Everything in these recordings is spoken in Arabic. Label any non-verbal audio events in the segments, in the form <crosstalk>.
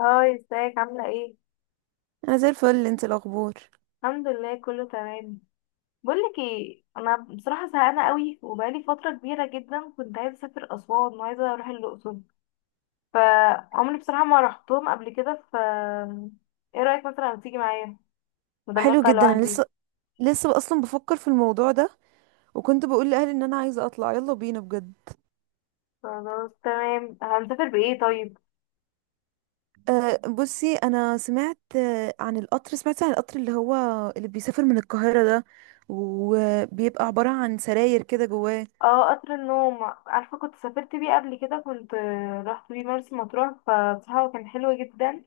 هاي، ازيك؟ عاملة ايه؟ انا زي الفل. انت الاخبار؟ الحمد لله، كله تمام. بقولك ايه، انا بصراحة زهقانة قوي وبقالي فترة كبيرة جدا كنت عايزة اسافر اسوان وعايزة اروح الاقصر. فعمري بصراحة ما رحتهم قبل كده. ايه رأيك مثلا لو تيجي معايا بدل ما حلو اطلع جدا. انا لوحدي؟ لسه اصلا بفكر في الموضوع ده، وكنت بقول لاهلي ان انا عايزه اطلع. يلا بينا بجد. خلاص تمام، هنسافر بايه طيب؟ أه، بصي، انا سمعت عن القطر. سمعت عن القطر اللي هو اللي بيسافر من القاهره ده، وبيبقى عباره عن سراير كده جواه. اه، قطر النوم، عارفة كنت سافرت بيه قبل كده. كنت رحت بيه مرسى مطروح فبصراحة هو كان حلو جدا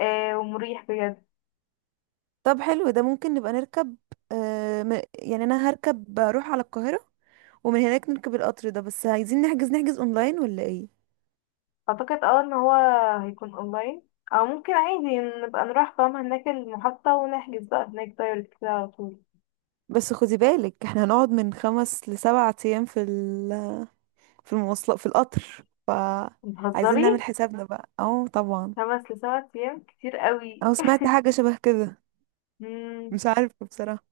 آه، ومريح بجد. طب حلو ده، ممكن نبقى نركب. أه، يعني انا هركب اروح على القاهره، ومن هناك نركب القطر ده. بس عايزين نحجز اونلاين ولا ايه؟ اعتقد اه ان هو هيكون اونلاين او ممكن عادي نبقى نروح، فاهمة، هناك المحطة ونحجز بقى هناك دايركت كده على طول. بس خدي بالك، احنا هنقعد من 5 ل7 ايام في المواصلات في القطر، فعايزين بتهزري؟ نعمل حسابنا بقى. اه طبعا. خمس لسبع ايام كتير قوي. اه، سمعت حاجة شبه كده. <laughs> مم، مش عارفة بصراحة.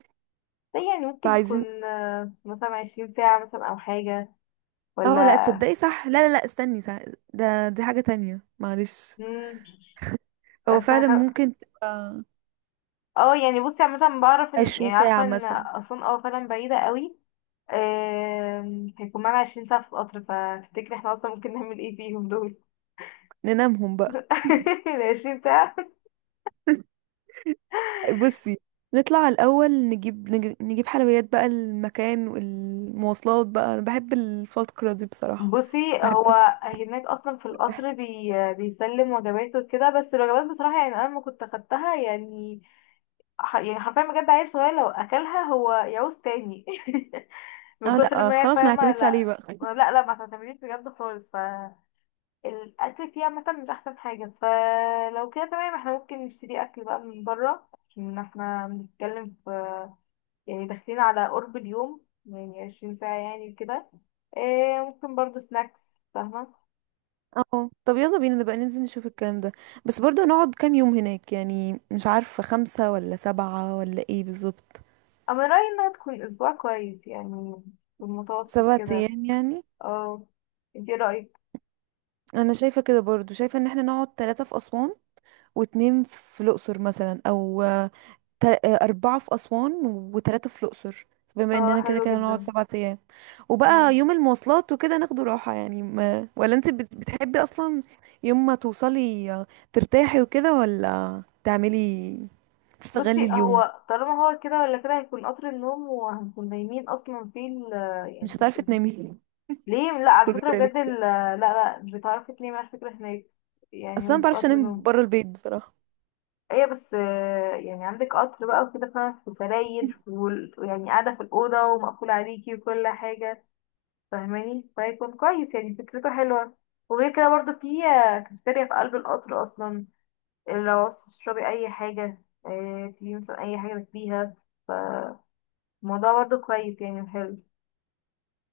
ده يعني ممكن فعايزين... تكون مثلا عشرين ساعة مثلا او حاجة، ولا؟ اه لا تصدقي، صح، لا لا لا استني، صح. ده دي حاجة تانية، معلش. مم، هو اصل فعلا خ- ممكن تبقى اه يعني بصي، عامة بعرف ان، عشرين يعني، عارفة ساعة ان مثلا. اسوان اه فعلا بعيدة قوي. آم، هيكون معانا عشرين ساعة في القطر، فتفتكري احنا اصلا ممكن نعمل ايه فيهم دول؟ ننامهم بقى. <laughs> <laughs> العشرين ساعة. بصي، نطلع الأول، نجيب حلويات بقى المكان والمواصلات بقى. أنا بحب الفترة دي بصراحة. بصي، بحب هو أف- هناك اصلا في القطر بيسلم وجباته وكده، بس الوجبات بصراحه يعني انا لما كنت اخدتها يعني حرفيا بجد عيل صغير لو اكلها هو يعوز تاني <laughs> من اه كتر لا، ما هي خلاص ما فاهمه. نعتمدش عليه لا، بقى. لا لا، ما تعتمديش بجد خالص. فالاكل فيها مثلا مش احسن حاجه، فلو كده تمام احنا ممكن نشتري اكل بقى من بره عشان احنا بنتكلم في، يعني، داخلين على قرب اليوم يعني 20 ساعة ساعه، يعني كده. إيه، ممكن برضو سناكس، فاهمه؟ اه طب يلا بينا، نبقى ننزل نشوف الكلام ده. بس برضه هنقعد كام يوم هناك يعني؟ مش عارفة، 5 ولا 7 ولا ايه بالظبط. انا رايي انها تكون اسبوع، كويس يعني، في المتوسط سبعة كده. ايام يعني اه، انت إيه رايك؟ انا شايفة كده، برضه شايفة ان احنا نقعد 3 في اسوان و2 في الاقصر مثلا، او 4 في اسوان و3 في الاقصر، بما اه، اننا كده حلو كده هنقعد جدا. 7 ايام. وبقى مم. يوم المواصلات وكده ناخده راحة يعني، ما، ولا انت بتحبي اصلا يوم ما توصلي ترتاحي وكده، ولا تعملي تستغلي بصي، اليوم؟ هو طالما هو كده ولا كده هيكون قطر النوم وهنكون نايمين اصلا في يعني مش هتعرفي ال- تنامي. <laughs> ليه؟ لا، على خدي فكره بالك، بجد لا لا، مش بتعرفي تنامي على فكره هناك، يعني اصلا ما وانت في بعرفش قطر انام النوم. بره البيت بصراحه. ايه بس يعني عندك قطر بقى وكده، فاهمة، في سراير <laughs> ويعني قاعده في الاوضه ومقفول عليكي وكل حاجه، فاهماني؟ فهيكون كويس يعني، فكرته حلوة. وغير كده برضو في كافيتيريا في قلب القطر أصلا. لو عاوزة تشربي أي حاجة، تجيبي مثلا أي حاجة تاكليها. فالموضوع برضو كويس، يعني حلو،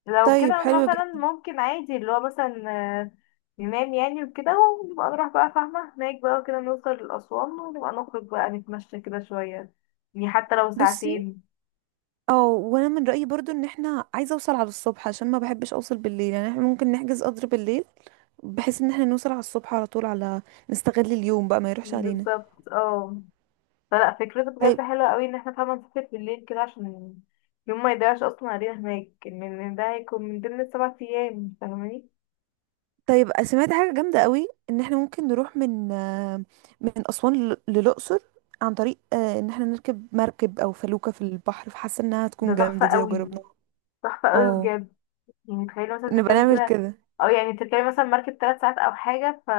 لو طيب كده حلو مثلا جدا. ممكن عادي اللي هو مثلا، آه، ننام يعني وكده، ونبقى نروح بقى، فاهمة، هناك بقى وكده نوصل لأسوان ونبقى نخرج بقى، نتمشى كده شوية، يعني حتى لو بصي، ساعتين. او وانا من رايي برضو ان احنا عايزه اوصل على الصبح، عشان ما بحبش اوصل بالليل. يعني احنا ممكن نحجز قدر بالليل بحيث ان احنا نوصل على الصبح على طول، على نستغل اليوم بقى، ما يروحش علينا. بالظبط، اه. فلا، فكرته طيب. بجد حلوة قوي ان احنا فعلا نسافر بالليل كده عشان يوم ما يضيعش اصلا علينا هناك، ان إن ده هيكون من ضمن السبع ايام، فاهماني. طيب سمعت حاجه جامده قوي ان احنا ممكن نروح من من اسوان للاقصر عن طريق ان احنا نركب مركب او فلوكه في البحر، فحاسه انها ده هتكون تحفة جامده دي لو قوي، جربناها. تحفة قوي اه، بجد. يعني تخيلي مثلا نبقى تركبي نعمل كده كده. او يعني تركبي مثلا مركب ثلاث ساعات او حاجة،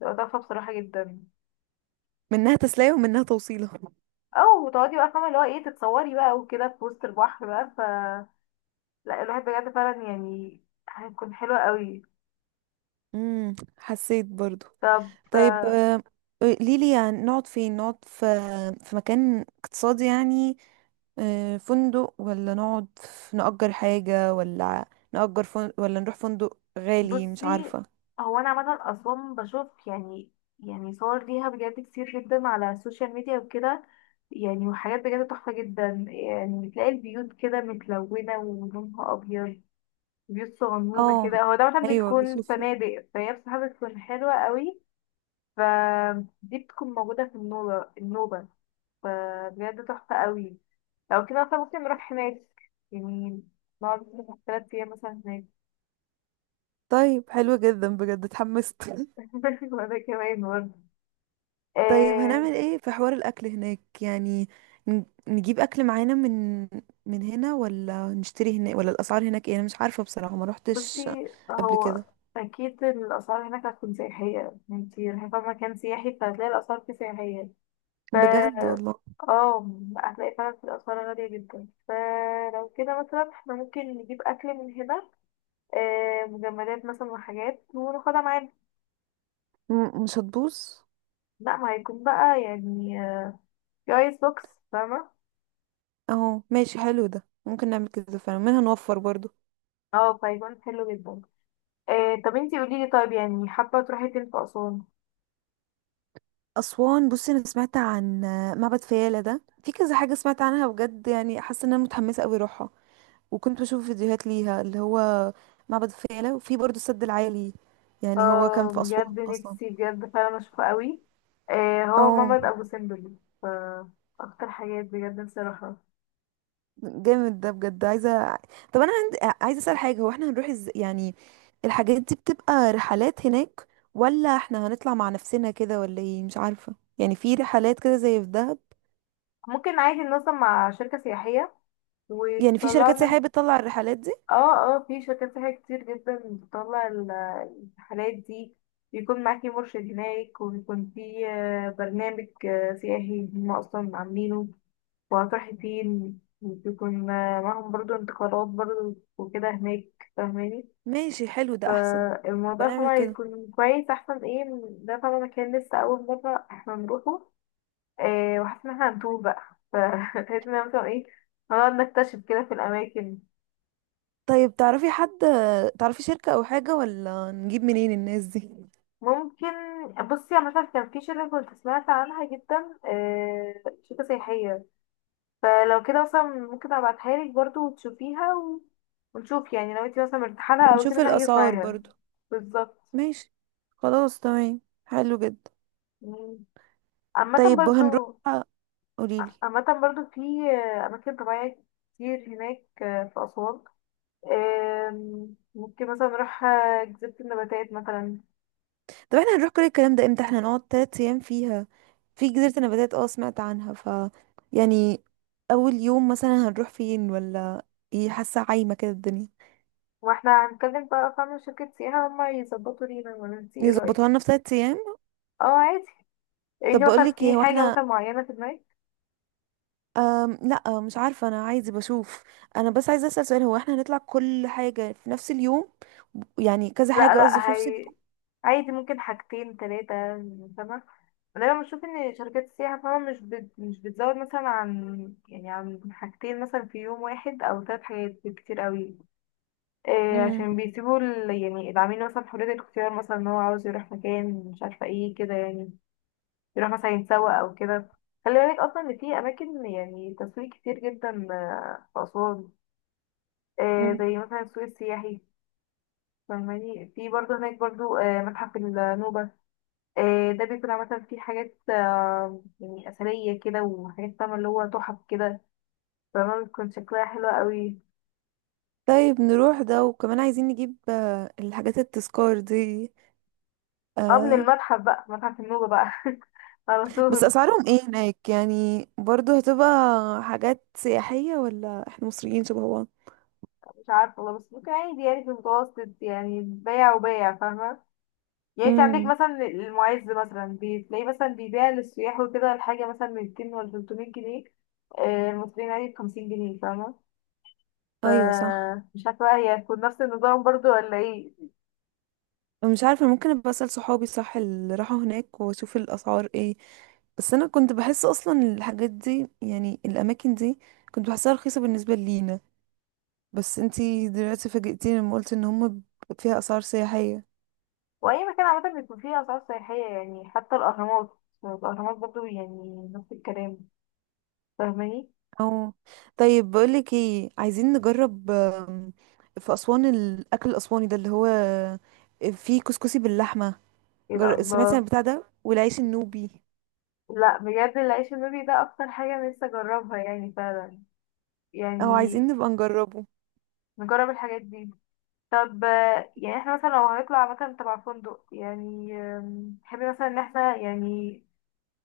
تبقى تحفة بصراحة جدا. منها تسلية ومنها توصيلة. او تقعدي بقى، فاهمة، اللي هو ايه، تتصوري بقى وكده في وسط البحر بقى، لا، الواحد بجد فعلا يعني هيكون حلو قوي. حسيت برضو. طب، طيب، قوليلي يعني نقعد فين. نقعد في مكان اقتصادي يعني، فندق، ولا نقعد نأجر حاجة، ولا نأجر فندق، ولا نروح فندق غالي؟ مش بصي، عارفة. هو انا عامه اسوان بشوف، يعني، يعني صور ليها بجد كتير جدا على السوشيال ميديا وكده، يعني وحاجات بجد تحفه جدا. يعني بتلاقي البيوت كده متلونه ولونها ابيض، بيوت صغنونه اه كده، هو ده مثلا ايوه بتكون بشوف. فنادق، فهي بصراحه بتكون حلوه قوي. فدي بتكون موجوده في النوبه. فبجد تحفه قوي. لو كده مثلا ممكن نروح هناك، يعني نقعد مثلا تلات أيام مثلا هناك. طيب حلو جدا بجد، اتحمست. <laughs> <laughs> وأنا كمان برضه، طيب هنعمل آه. ايه في حوار الاكل هناك يعني؟ نجيب اكل معانا من هنا، ولا نشتري هناك، ولا الاسعار هناك ايه؟ انا مش عارفه بصراحه، ما بصي، روحتش قبل هو كده اكيد الاسعار هناك هتكون سياحيه، انتي رايحه في مكان سياحي فهتلاقي الاسعار فيه سياحيه. ف بجد والله. اه، هتلاقي فعلا في الاسعار غاليه جدا. فلو كده مثلا احنا ممكن نجيب اكل من هنا، مجمدات مثلا وحاجات وناخدها معانا. مش هتبوظ. لا، ما هيكون بقى في ايس بوكس، فاهمه. اهو ماشي، حلو ده، ممكن نعمل كده فعلا. منها نوفر برضو. اه، فهيكون حلو جدا. طب انتي قوليلي طيب، يعني حابه تروحي فين في اسوان؟ اسوان، بصي انا سمعت عن معبد فيلة ده، في كذا حاجه سمعت عنها بجد. يعني حاسه ان انا متحمسه قوي اروحها. وكنت بشوف فيديوهات ليها، اللي هو معبد فيلة، وفي برضو السد العالي. يعني هو كان اه، في اسوان بجد اصلا. نفسي بجد فعلا اشوفه قوي. آه، هو اه مامة ابو سمبل، ف اكتر حاجات بجد نفسي اروحها. جامد ده بجد، عايزه. طب انا عندي عايزه اسال حاجه، هو احنا هنروح ازاي يعني؟ الحاجات دي بتبقى رحلات هناك، ولا احنا هنطلع مع نفسنا كده، ولا ايه؟ مش عارفه. يعني في رحلات كده زي في دهب؟ ممكن عادي ننظم مع شركة سياحية يعني في شركات وتطلعنا. سياحيه بتطلع الرحلات دي؟ اه اه، في شركات سياحية كتير جدا بتطلع الرحلات دي. بيكون معاكي مرشد هناك وبيكون في برنامج سياحي هما اصلا عاملينه، وهتروحي فين، وبيكون معاهم برضو انتقالات برضو وكده هناك، فاهماني. ماشي حلو ده احسن. يبقى فالموضوع نعمل طبعا كده. يكون كويس، احسن ايه من ده طبعا، مكان لسه اول مرة احنا نروحه. إيه، وحاسة ان احنا هنتوه بقى، فحاسة <laughs> ان أنا مثلا ايه، هنقعد نكتشف كده في الاماكن. طيب تعرفي حد، تعرفي شركه او حاجه، ولا نجيب منين الناس دي؟ ممكن. بصي انا مش عارفة، كان في شركة كنت سمعت عنها جدا، إيه، شركة سياحية، فلو كده مثلا ممكن ابعتها لك برضه وتشوفيها و... ونشوف، يعني لو انتي مثلا مرتاحة لها او ونشوف كده انا هحجز الاسعار معاها. برضو. بالظبط. ماشي. خلاص تمام، حلو جدا. مم. عامة طيب هنروح، برضو، قوليلي. عامة برضو في أماكن طبيعية كتير هناك في أسوان. آم، ممكن مثلا نروح جزيرة النباتات مثلا. طب احنا هنروح كل الكلام ده امتى؟ احنا نقعد 3 ايام فيها في جزيرة النباتات. اه سمعت عنها. ف يعني اول يوم مثلا هنروح فين، ولا ايه؟ حاسة عايمة كده الدنيا. واحنا هنتكلم بقى، فاهمة، شركة سياحة هما يظبطوا لينا، ولا انتي ايه يظبطوها رأيك؟ لنا في 3 ايام. اه عادي. طب انتي مثلا بقولك ايه، في هو حاجة احنا، مثلا معينة في دماغك؟ لا مش عارفة، انا عايزة بشوف. انا بس عايزة اسأل سؤال، هو احنا هنطلع كل حاجة في نفس اليوم؟ يعني كذا لا حاجة قصدي في لا، نفس هي اليوم. عادي ممكن حاجتين تلاتة، فاهمة. دايما بشوف ان شركات السياحة، فاهمة، مش بتزود مثلا عن، يعني، عن حاجتين مثلا في يوم واحد او تلات حاجات بالكتير قوي. مم. عشان بيسيبوا يعني العميل مثلا حرية الاختيار، مثلا ان هو عاوز يروح مكان مش عارفة ايه كده يعني، يروح مثلا يتسوق او كده. خلي بالك اصلا ان في اماكن، يعني، تسويق كتير جدا في اسوان، مم. زي مثلا السوق السياحي. فاهماني، في برضه هناك برضه متحف النوبة، ده بيكون عامة فيه حاجات يعني أثرية كده وحاجات، فاهمة، اللي هو تحف كده، فاهمة، بتكون شكلها حلو قوي. طيب نروح ده، وكمان عايزين نجيب الحاجات التذكار دي. اه، من آه، المتحف بقى، متحف النوبة بقى <laughs> على بس طول. اسعارهم ايه هناك؟ يعني برضو هتبقى حاجات سياحية، ولا احنا مصريين شبه بعض؟ مش عارفة والله، بس ممكن عادي يعني، في المتوسط يعني، بيع وبيع، فاهمة. يعني انت عندك امم. مثلا المعز مثلا، بتلاقيه مثلا بيبيع للسياح وكده الحاجة مثلا من 200 ولا 300 جنيه، المصريين عادي بخمسين جنيه، فاهمة. ف ايوه صح. مش عارفة بقى هي هتكون نفس النظام برضو ولا ايه. مش عارفة، ممكن ابقى اسأل صحابي، صح، اللي راحوا هناك واشوف الاسعار ايه. بس انا كنت بحس اصلا الحاجات دي، يعني الاماكن دي، كنت بحسها رخيصة بالنسبة لينا. بس انتي دلوقتي فاجئتيني لما قلت ان هم فيها اسعار سياحية. وأي مكان عامة بيكون فيه أسعار سياحية، يعني حتى الأهرامات، الأهرامات برضو يعني نفس الكلام، فاهماني. اه. طيب بقولك ايه، عايزين نجرب في أسوان الأكل الأسواني ده اللي هو فيه كسكسي باللحمة. ايه ده، سمعتي عن الله. البتاع ده والعيش النوبي؟ لا بجد، العيش النوبي ده أكتر حاجة نفسي أجربها، يعني فعلا، او يعني عايزين نبقى نجربه. نجرب الحاجات دي. طب يعني احنا مثلا لو هنطلع مثلا تبع فندق، يعني آم، تحبي مثلا ان احنا، يعني،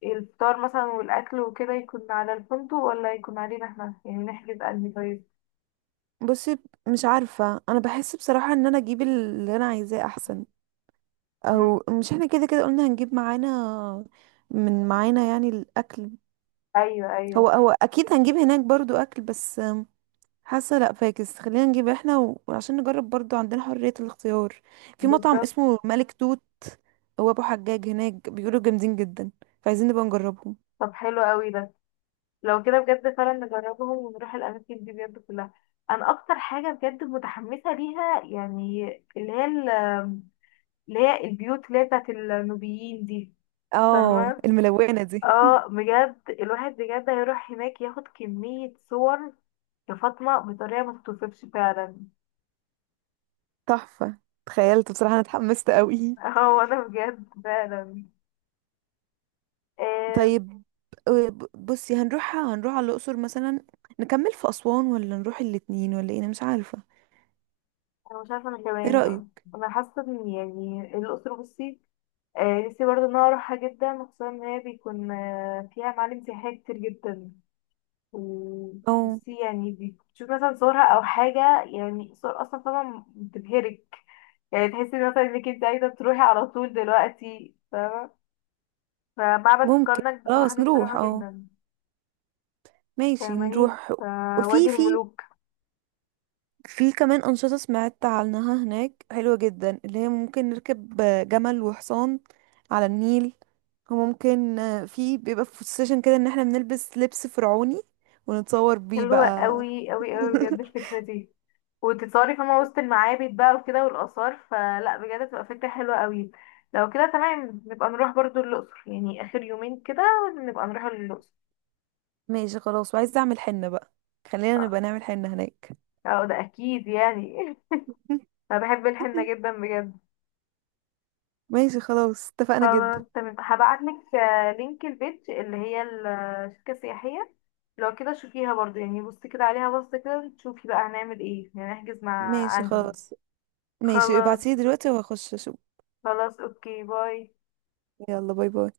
الفطار مثلا والاكل وكده يكون على الفندق ولا يكون علينا احنا، يعني نحجز انهي طيب؟ بصي مش عارفة، انا بحس بصراحة ان انا اجيب اللي انا عايزاه احسن. مم. او مش احنا كده كده قلنا هنجيب معانا، من معانا يعني الاكل. ايوه هو ايوه. هو اكيد هنجيب هناك برضو اكل، بس حاسه لا، فاكس خلينا نجيب احنا وعشان نجرب برضو، عندنا حريه الاختيار. في مطعم بالظبط. اسمه ملك توت، هو ابو حجاج هناك بيقولوا جامدين جدا، فعايزين نبقى نجربهم. طب حلو قوي ده، لو كده بجد فعلا نجربهم ونروح الاماكن دي بجد كلها. انا اكتر حاجه بجد متحمسه ليها يعني، اللي هي اللي هي البيوت اللي هي بتاعت النوبيين دي، اه فاهمه. الملونه دي. اه، بجد الواحد بجد هيروح هناك ياخد كمية صور يا فاطمة بطريقة ما تتوصفش فعلا. <laughs> تحفه. تخيلت بصراحه، انا اتحمست قوي. <laughs> اه، وانا بجد فعلا، آه. طيب بصي، هنروح على الاقصر مثلا، نكمل في اسوان، ولا نروح الاتنين، ولا ايه؟ انا مش عارفه. انا مش عارفة، انا ايه كمان، رايك؟ انا حاسة ان، يعني، الأقصر، بصي، آه، نفسي برضه ان انا اروحها جدا، خصوصا ان هي بيكون آه فيها معالم سياحية كتير جدا. اه وبصي، يعني بتشوف مثلا صورها او حاجة، يعني صور اصلا طبعا بتبهرك، يعني تحسي مثلا انك انت عايزة تروحي على طول دلوقتي. فمعبد ممكن، الكرنك بصراحة خلاص نفسي نروح أروحه اه، جدا، ماشي فاهماني. نروح. وادي وفي في الملوك. في كمان أنشطة سمعت عنها هناك حلوة جدا، اللي هي ممكن نركب جمل وحصان على النيل. وممكن في، بيبقى في السيشن كده ان احنا بنلبس لبس فرعوني، ونتصور بيه حلوة بقى. قوي قوي قوي <laughs> بجد الفكرة دي، وتتصوري فما وسط المعابد بقى وكده والآثار، فلا بجد تبقى فكرة حلوة قوي. لو كده تمام نبقى نروح برضو الأقصر، يعني آخر يومين كده نبقى نروح الأقصر. ماشي خلاص، وعايزة اعمل حنة بقى، خلينا اه، نبقى نعمل حنة هناك. ده أكيد يعني. <laughs> أنا بحب الحنة جدا <laughs> بجد. ماشي خلاص، اتفقنا جدا. خلاص تمام، هبعت لك لينك البيج اللي هي الشركة السياحية، لو كده شوفيها برضو، يعني بصي كده عليها، بصي كده تشوفي بقى هنعمل ايه، يعني نحجز مع ماشي انهي. خلاص. ماشي، خلاص، ابعتيلي دلوقتي وهخش اشوف. خلاص، اوكي، باي. يلا باي باي.